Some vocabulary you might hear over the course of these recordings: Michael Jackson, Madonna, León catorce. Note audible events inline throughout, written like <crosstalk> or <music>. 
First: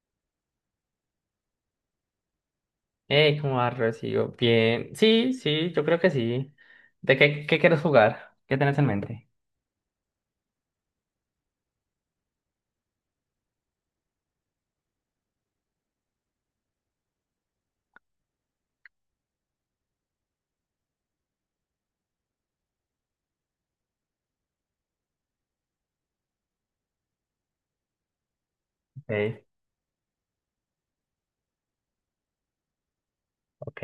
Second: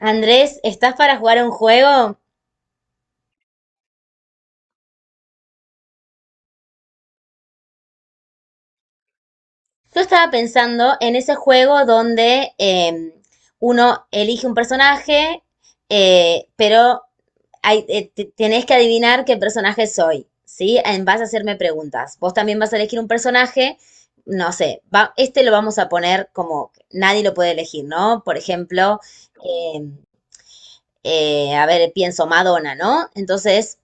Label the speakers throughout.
Speaker 1: Andrés, ¿estás para jugar a un juego?
Speaker 2: Hey, ¿cómo vas, Rocío? Bien. Sí, sí, yo creo que sí. ¿De qué quieres jugar? ¿Qué tenés en mente?
Speaker 1: Yo estaba pensando en ese juego donde uno elige un personaje, eh, pero tenés que adivinar qué personaje soy, ¿sí? Vas a hacerme preguntas. Vos también vas a elegir un personaje, no sé, este lo vamos a poner como que nadie lo puede elegir, ¿no? Por ejemplo,
Speaker 2: Ok,
Speaker 1: eh, a ver, pienso Madonna, ¿no? Entonces,
Speaker 2: ok,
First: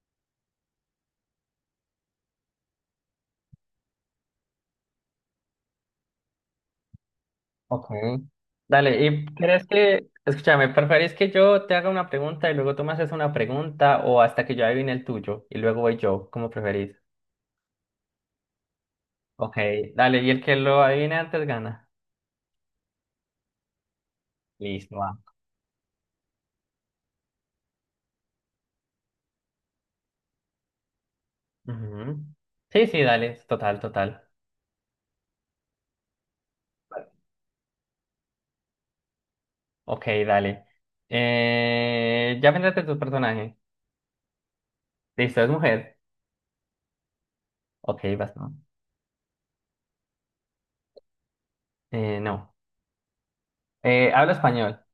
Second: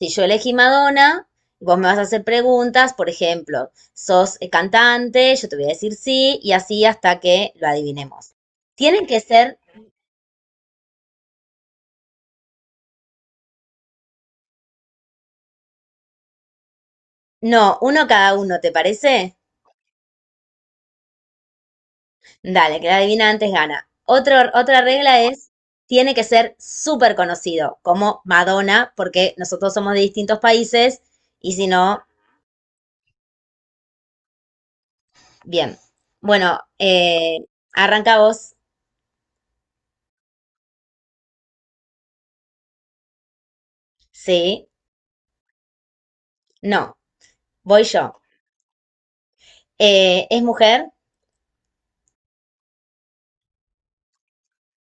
Speaker 1: si yo elegí Madonna, vos me vas a hacer preguntas, por ejemplo, ¿sos cantante? Yo te voy a decir sí, y así hasta que lo
Speaker 2: ok.
Speaker 1: adivinemos.
Speaker 2: Dale,
Speaker 1: Tienen que
Speaker 2: ¿y
Speaker 1: ser,
Speaker 2: crees que, escúchame, preferís que yo te haga una pregunta y luego tú me haces una pregunta o hasta que yo adivine el tuyo y luego voy yo, como preferís?
Speaker 1: no, uno cada uno, ¿te parece?
Speaker 2: Ok, dale, y el que lo adivine antes gana.
Speaker 1: Dale, que la adivina antes gana. Otro, otra
Speaker 2: Listo, va.
Speaker 1: regla es, tiene que ser súper conocido, como Madonna, porque nosotros somos de distintos países, y si no,
Speaker 2: Ujú. Sí, sí, dale, total, total.
Speaker 1: bien. Bueno, arranca vos,
Speaker 2: Ok, dale. Ya vendrás de tu personaje.
Speaker 1: sí,
Speaker 2: Listo, es mujer.
Speaker 1: no, voy
Speaker 2: Ok,
Speaker 1: yo.
Speaker 2: basta.
Speaker 1: ¿Es mujer?
Speaker 2: No. ¿Habla español?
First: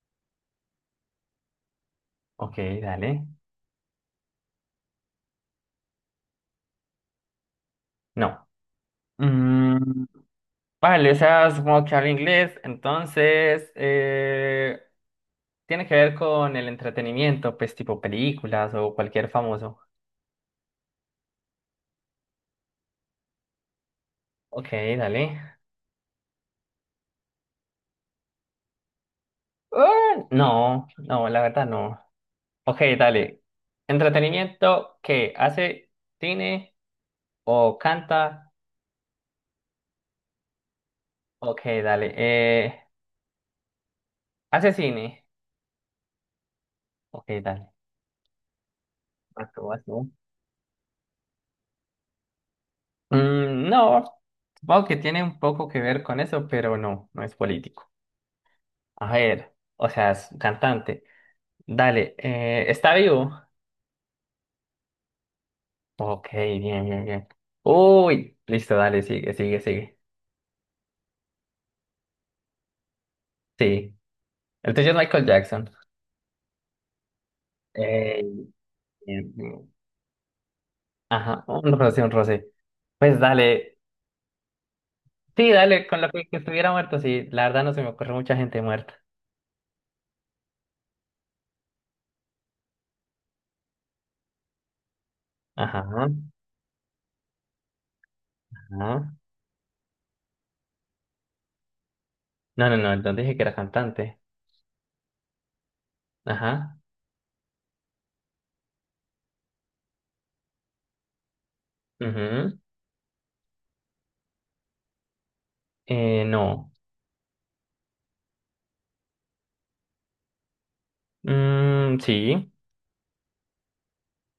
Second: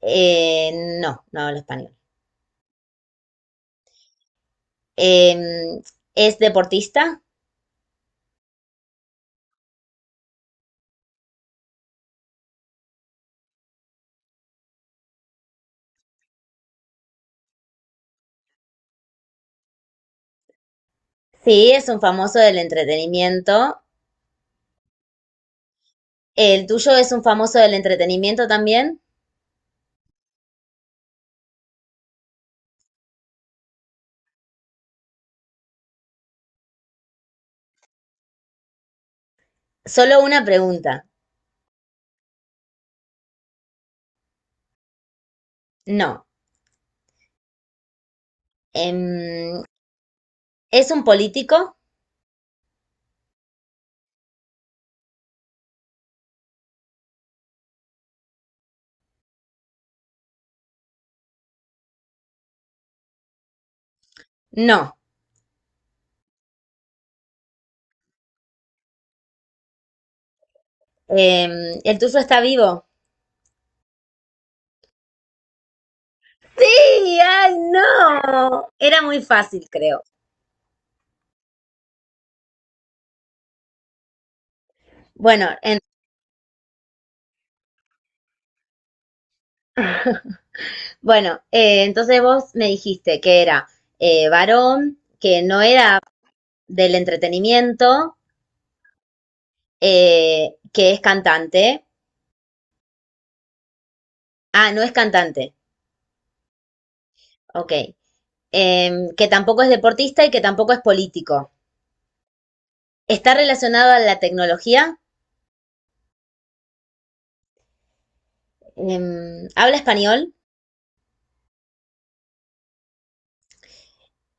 Speaker 1: Eh, no, no hablo español.
Speaker 2: Ok, dale.
Speaker 1: Em, ¿Es deportista?
Speaker 2: No. Mm, vale, o sea, supongo que habla inglés, entonces tiene que ver con el entretenimiento, pues tipo películas o cualquier famoso.
Speaker 1: Sí, es un famoso del entretenimiento.
Speaker 2: Ok, dale.
Speaker 1: ¿El tuyo es un famoso del entretenimiento también?
Speaker 2: Ah, no, no, la verdad no. Ok, dale. ¿Entretenimiento que hace cine o canta?
Speaker 1: Solo una pregunta.
Speaker 2: Ok, dale. ¿Hace cine?
Speaker 1: No.
Speaker 2: Ok, dale. Vas
Speaker 1: Em,
Speaker 2: tú, vas tú.
Speaker 1: ¿Es un político?
Speaker 2: Mm, no, supongo que tiene un poco que ver con eso, pero no, no es político. A ver, o sea, es un cantante. Dale, ¿está vivo?
Speaker 1: No.
Speaker 2: Ok, bien, bien, bien. Uy, listo, dale, sigue, sigue, sigue.
Speaker 1: ¿El tuyo está vivo?
Speaker 2: Sí, el tuyo es Michael Jackson.
Speaker 1: Sí, ay,
Speaker 2: Eh,
Speaker 1: no. Era muy
Speaker 2: Bien,
Speaker 1: fácil,
Speaker 2: bien.
Speaker 1: creo.
Speaker 2: Ajá, un roce, un roce. Pues dale,
Speaker 1: Bueno,
Speaker 2: sí,
Speaker 1: en-
Speaker 2: dale, con lo que estuviera muerto, sí, la verdad no se me ocurre mucha gente muerta.
Speaker 1: bueno, entonces vos me dijiste que era varón, que no
Speaker 2: Ajá,
Speaker 1: era del entretenimiento,
Speaker 2: ajá.
Speaker 1: que es cantante.
Speaker 2: No, no, no, entonces dije que era cantante.
Speaker 1: Ah, no es cantante,
Speaker 2: Ajá.
Speaker 1: ok. Em, que tampoco es deportista y que tampoco es político.
Speaker 2: Ujú.
Speaker 1: Está relacionado a la tecnología,
Speaker 2: No.
Speaker 1: habla español,
Speaker 2: Mm, sí.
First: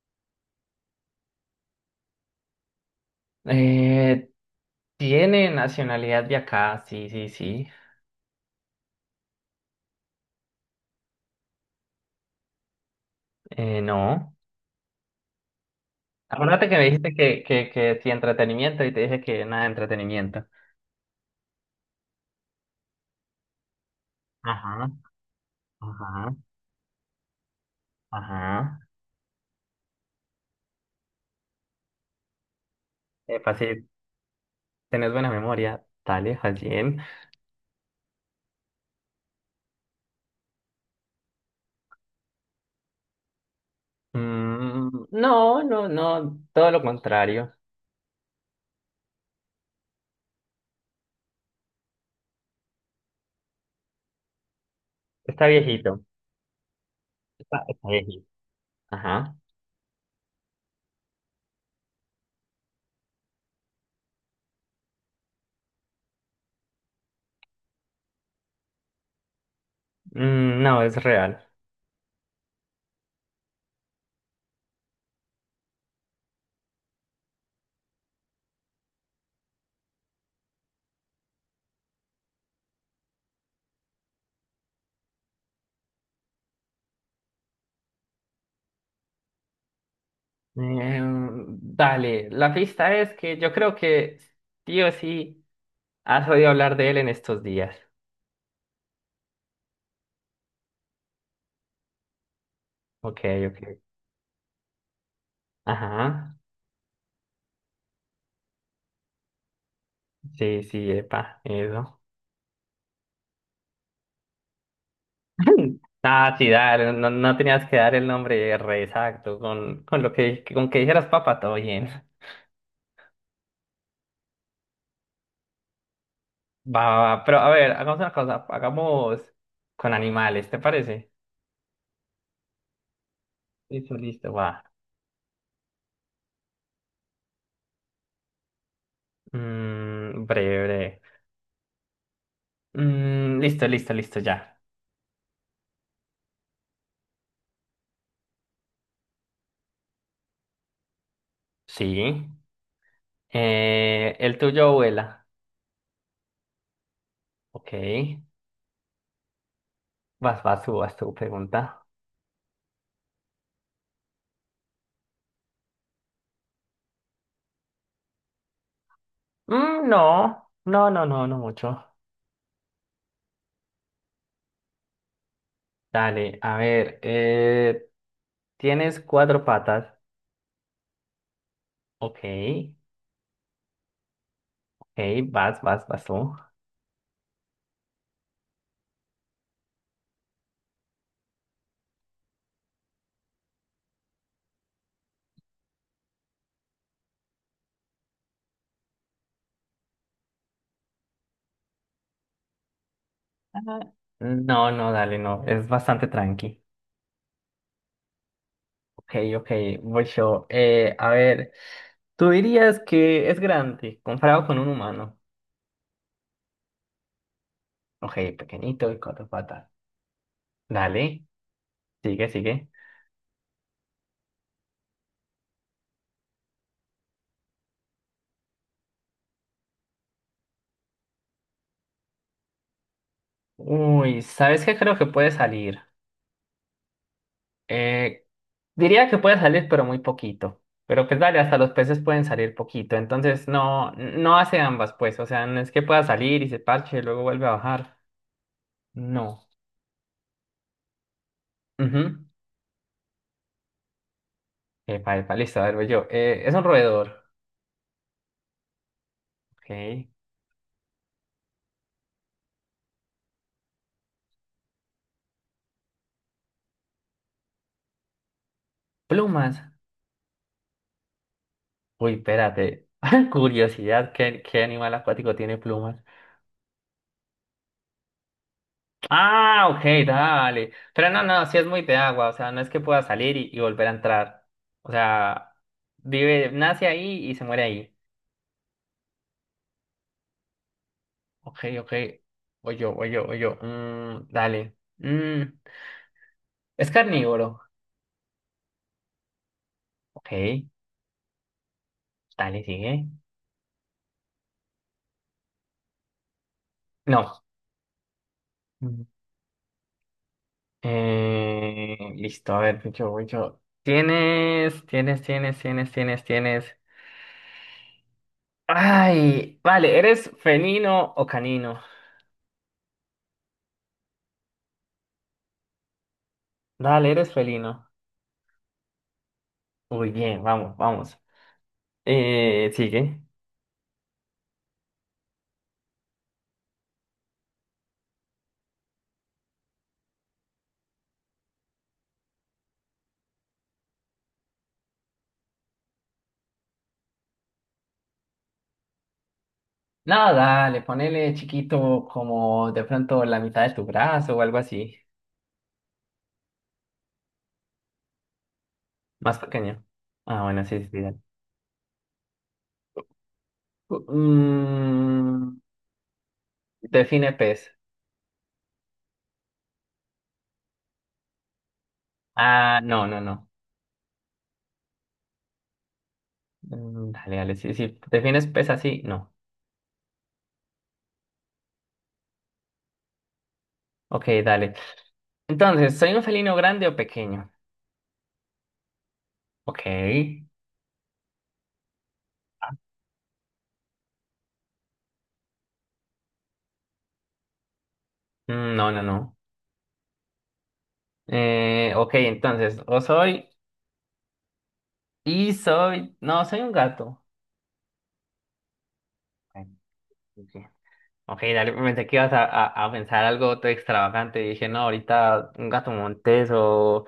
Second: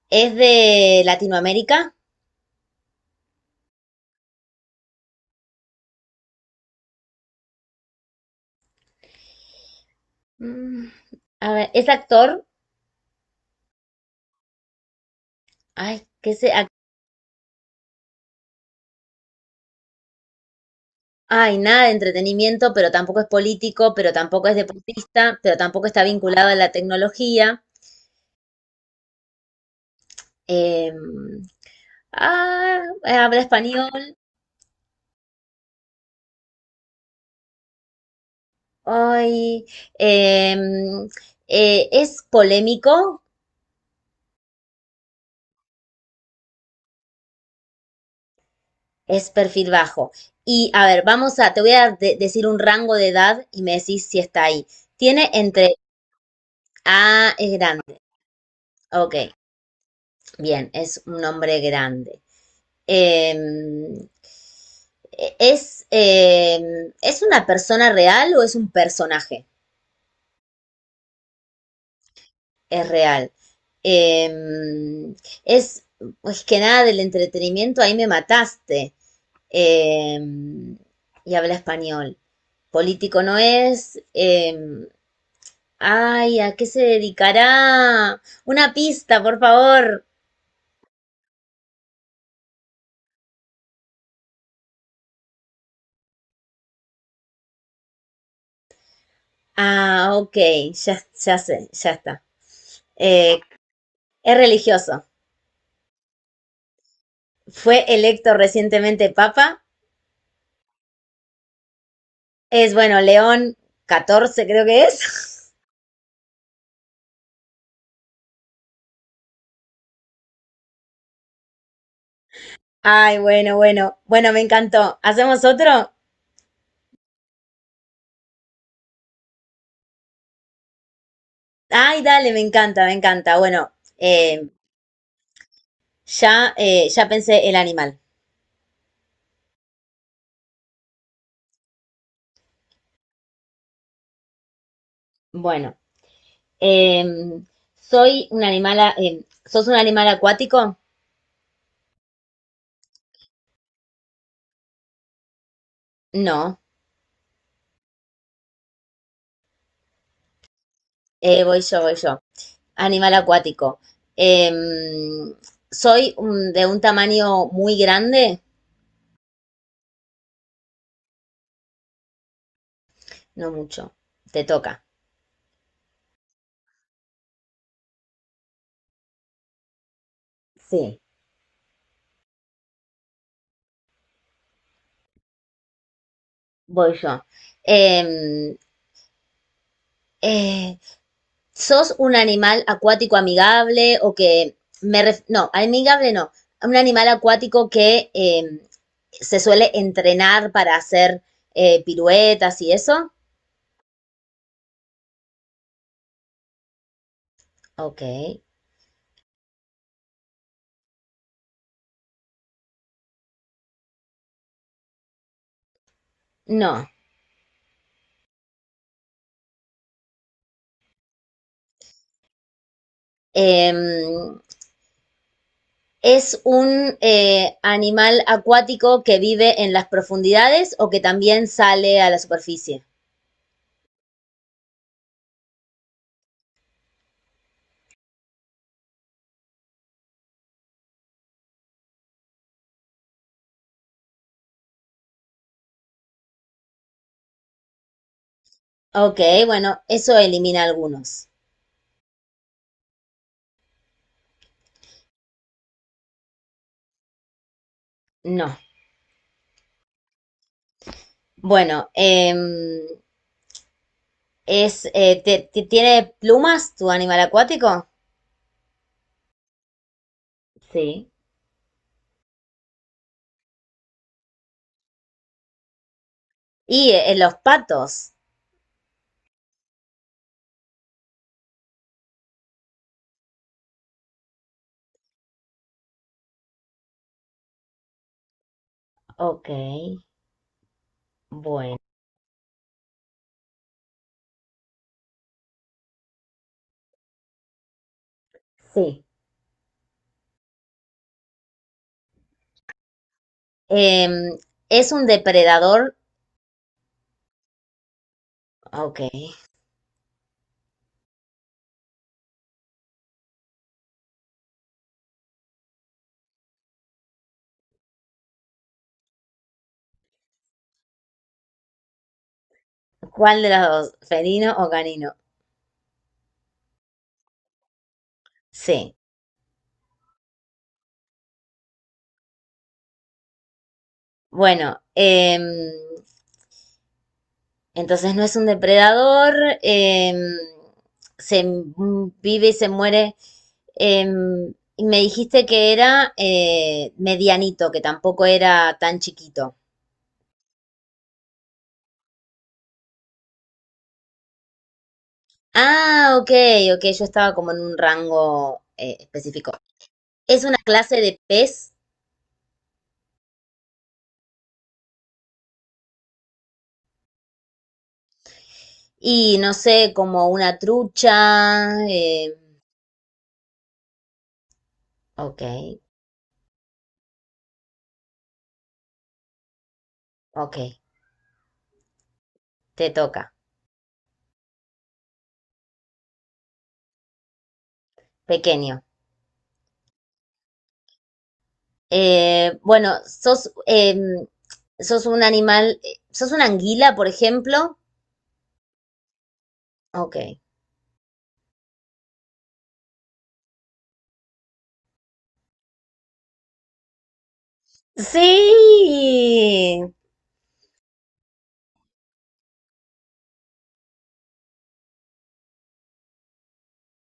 Speaker 1: es de Latinoamérica.
Speaker 2: Eh, Tiene nacionalidad de acá, sí, sí, sí.
Speaker 1: Mm, a ver, es actor.
Speaker 2: No.
Speaker 1: Ay, qué se...
Speaker 2: Acuérdate
Speaker 1: ac-
Speaker 2: que me dijiste que sí, entretenimiento y te dije que nada de entretenimiento.
Speaker 1: Ay, nada de entretenimiento, pero tampoco es político, pero tampoco es
Speaker 2: Ajá,
Speaker 1: deportista, pero tampoco está
Speaker 2: ajá,
Speaker 1: vinculado a la tecnología.
Speaker 2: ajá.
Speaker 1: Em, ah, habla
Speaker 2: Epa, sí,
Speaker 1: español.
Speaker 2: tenés buena memoria. Dale, Hajin.
Speaker 1: Hoy em, es polémico,
Speaker 2: Mm, no, no, no, todo lo contrario.
Speaker 1: es perfil bajo. Y a ver, vamos a, te voy a de- decir un rango de edad y me decís si está ahí. Tiene
Speaker 2: Está
Speaker 1: entre,
Speaker 2: viejito.
Speaker 1: ah, es
Speaker 2: Está
Speaker 1: grande.
Speaker 2: viejito.
Speaker 1: Ok,
Speaker 2: Ajá.
Speaker 1: bien, es un hombre grande. Em, ¿Es una persona real o es un personaje?
Speaker 2: Mm, no, es real.
Speaker 1: Es real. Em, es, pues que nada del entretenimiento, ahí me mataste. eh, y habla español. Político no es. Ay, ¿a qué se dedicará? Una pista, por favor.
Speaker 2: Dale, la pista es que yo creo que sí o sí. Has oído hablar de él en estos días.
Speaker 1: Ah, ok, ya, ya sé, ya está.
Speaker 2: Ok,
Speaker 1: Eh,
Speaker 2: ok.
Speaker 1: es religioso.
Speaker 2: Ajá.
Speaker 1: Fue electo recientemente papa.
Speaker 2: Sí, sí, epa, eso.
Speaker 1: Es, bueno, León XIV, creo que es.
Speaker 2: <laughs> Ah, sí, dale, no, no tenías que dar el nombre re exacto. Con lo que, con que dijeras papa, todo bien.
Speaker 1: <laughs> Ay, bueno, bueno. Bueno, me encantó. ¿Hacemos otro?
Speaker 2: Va, va, va. Pero a ver, hagamos una cosa. Hagamos con animales, ¿te parece?
Speaker 1: Ay, dale, me encanta, me encanta. Bueno,
Speaker 2: Listo, listo,
Speaker 1: eh,
Speaker 2: va.
Speaker 1: ya, ya pensé el animal.
Speaker 2: Mm, breve, breve. Mm, listo, listo, listo, ya.
Speaker 1: Bueno. Em, ¿Soy un animal, a- em, sos un animal acuático?
Speaker 2: Sí. El tuyo vuela.
Speaker 1: No.
Speaker 2: Ok. Vas, vas tú, pregunta.
Speaker 1: Voy yo. Animal acuático. Em, ¿Soy de un tamaño muy grande?
Speaker 2: Mm, no, no, no, no, no mucho.
Speaker 1: No mucho. Te toca.
Speaker 2: Dale, a ver, tienes cuatro patas.
Speaker 1: Sí,
Speaker 2: Ok, ok, vas, vas, vas tú.
Speaker 1: voy yo. Em, eh, ¿Sos un animal acuático amigable o que no, amigable no. Un animal acuático que se suele entrenar para hacer piruetas y eso.
Speaker 2: Ajá. No, no, dale, no, es bastante tranqui.
Speaker 1: Ok.
Speaker 2: Ok, ok, voy yo. A ver, tú dirías que es grande comparado con un humano.
Speaker 1: No.
Speaker 2: Ok, pequeñito y cuatro patas. Dale, sigue, sigue.
Speaker 1: Em, es un animal acuático que vive en las profundidades o que también sale a la superficie.
Speaker 2: Uy, ¿sabes qué creo que puede salir? Eh, Diría que puede salir, pero muy poquito. Pero pues dale, hasta los peces pueden salir poquito. Entonces no, no hace ambas, pues. O sea, no es que pueda salir y se parche y luego vuelve a bajar.
Speaker 1: Ok,
Speaker 2: No.
Speaker 1: bueno, eso elimina algunos.
Speaker 2: Ujú. Epa, epa, listo, a ver, voy yo. Es un roedor.
Speaker 1: No.
Speaker 2: Ok.
Speaker 1: Bueno, es, ¿tiene plumas tu animal acuático?
Speaker 2: Plumas.
Speaker 1: Sí.
Speaker 2: Uy, espérate. <laughs> Curiosidad, ¿qué animal acuático tiene plumas?
Speaker 1: Y los patos.
Speaker 2: Ah, ok, dale. Pero no, no, sí es muy de agua. O sea, no es que pueda salir y volver a entrar. O sea, vive, nace ahí y se muere ahí.
Speaker 1: Ok,
Speaker 2: Ok,
Speaker 1: bueno.
Speaker 2: ok. Voy yo, voy yo, voy yo. Mm, dale. Mm, es carnívoro.
Speaker 1: Sí.
Speaker 2: Ok, dale, sigue.
Speaker 1: Em, ¿Es un depredador?
Speaker 2: No.
Speaker 1: Ok.
Speaker 2: Mm. Listo, a ver, voy yo, voy yo. Tienes. Ay, vale, ¿eres felino o canino?
Speaker 1: ¿Cuál de las dos? ¿Felino o canino?
Speaker 2: Dale, eres felino.
Speaker 1: Sí.
Speaker 2: Muy bien, vamos, vamos. Sigue.
Speaker 1: Bueno, entonces no es un depredador, em, se m- vive y se muere. Y me dijiste que era medianito, que tampoco era tan chiquito.
Speaker 2: No, dale, ponele chiquito como de pronto la mitad de tu brazo o algo así.
Speaker 1: Ah, ok, ok, yo estaba como en un rango
Speaker 2: Más
Speaker 1: específico.
Speaker 2: pequeño.
Speaker 1: Es
Speaker 2: Ah,
Speaker 1: una
Speaker 2: bueno, sí,
Speaker 1: clase
Speaker 2: sí.
Speaker 1: de pez
Speaker 2: Mm, define pez.
Speaker 1: y no sé, como una trucha.
Speaker 2: Ah, no, no, no.
Speaker 1: Ok,
Speaker 2: Mm, dale, dale. Si, si defines pez así, no.
Speaker 1: ok, te toca.
Speaker 2: Ok, dale. Entonces, ¿soy un felino grande o pequeño?
Speaker 1: Pequeño.
Speaker 2: Ok.
Speaker 1: Bueno, sos un animal, sos una anguila, por ejemplo.
Speaker 2: Mm, no, no, no.
Speaker 1: Ok.
Speaker 2: Ok, entonces, o soy y soy. No, soy un gato. Ok,
Speaker 1: Sí.
Speaker 2: sí, sí. Ok, dale, pensé que ibas a, a pensar algo todo extravagante. Dije, no, ahorita un gato montés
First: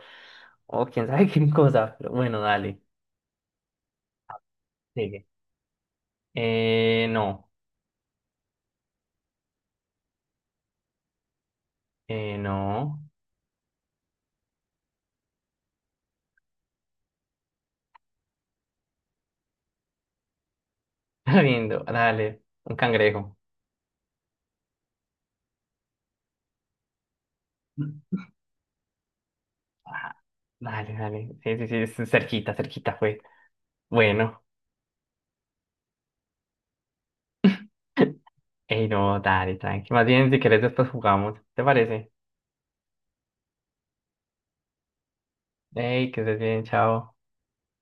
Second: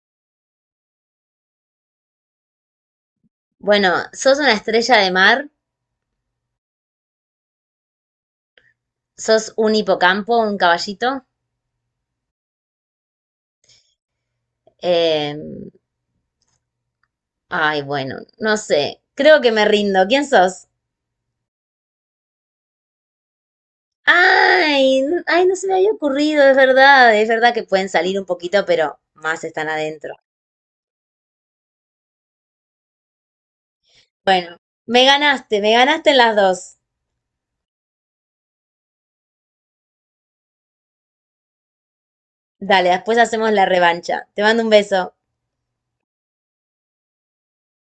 Speaker 2: o quién sabe <laughs> qué cosa. Pero bueno, dale.
Speaker 1: Bueno, sos una estrella de
Speaker 2: Sigue.
Speaker 1: mar,
Speaker 2: No.
Speaker 1: sos un hipocampo, un caballito.
Speaker 2: No.
Speaker 1: Em, ay, bueno, no sé, creo que me rindo. ¿Quién sos?
Speaker 2: <laughs> Lindo, dale, un cangrejo.
Speaker 1: Ay, no se me había ocurrido, es verdad que pueden salir un poquito, pero más están adentro.
Speaker 2: Ah, dale, dale. Sí, sí, sí, es cerquita, cerquita fue. Bueno.
Speaker 1: Bueno, me ganaste en las dos.
Speaker 2: <laughs> Ey, no, dale, tranqui. Más bien, si querés, después jugamos. ¿Te parece?
Speaker 1: Dale, después hacemos la revancha. Te mando un beso.
Speaker 2: Ey, que estés bien, chao.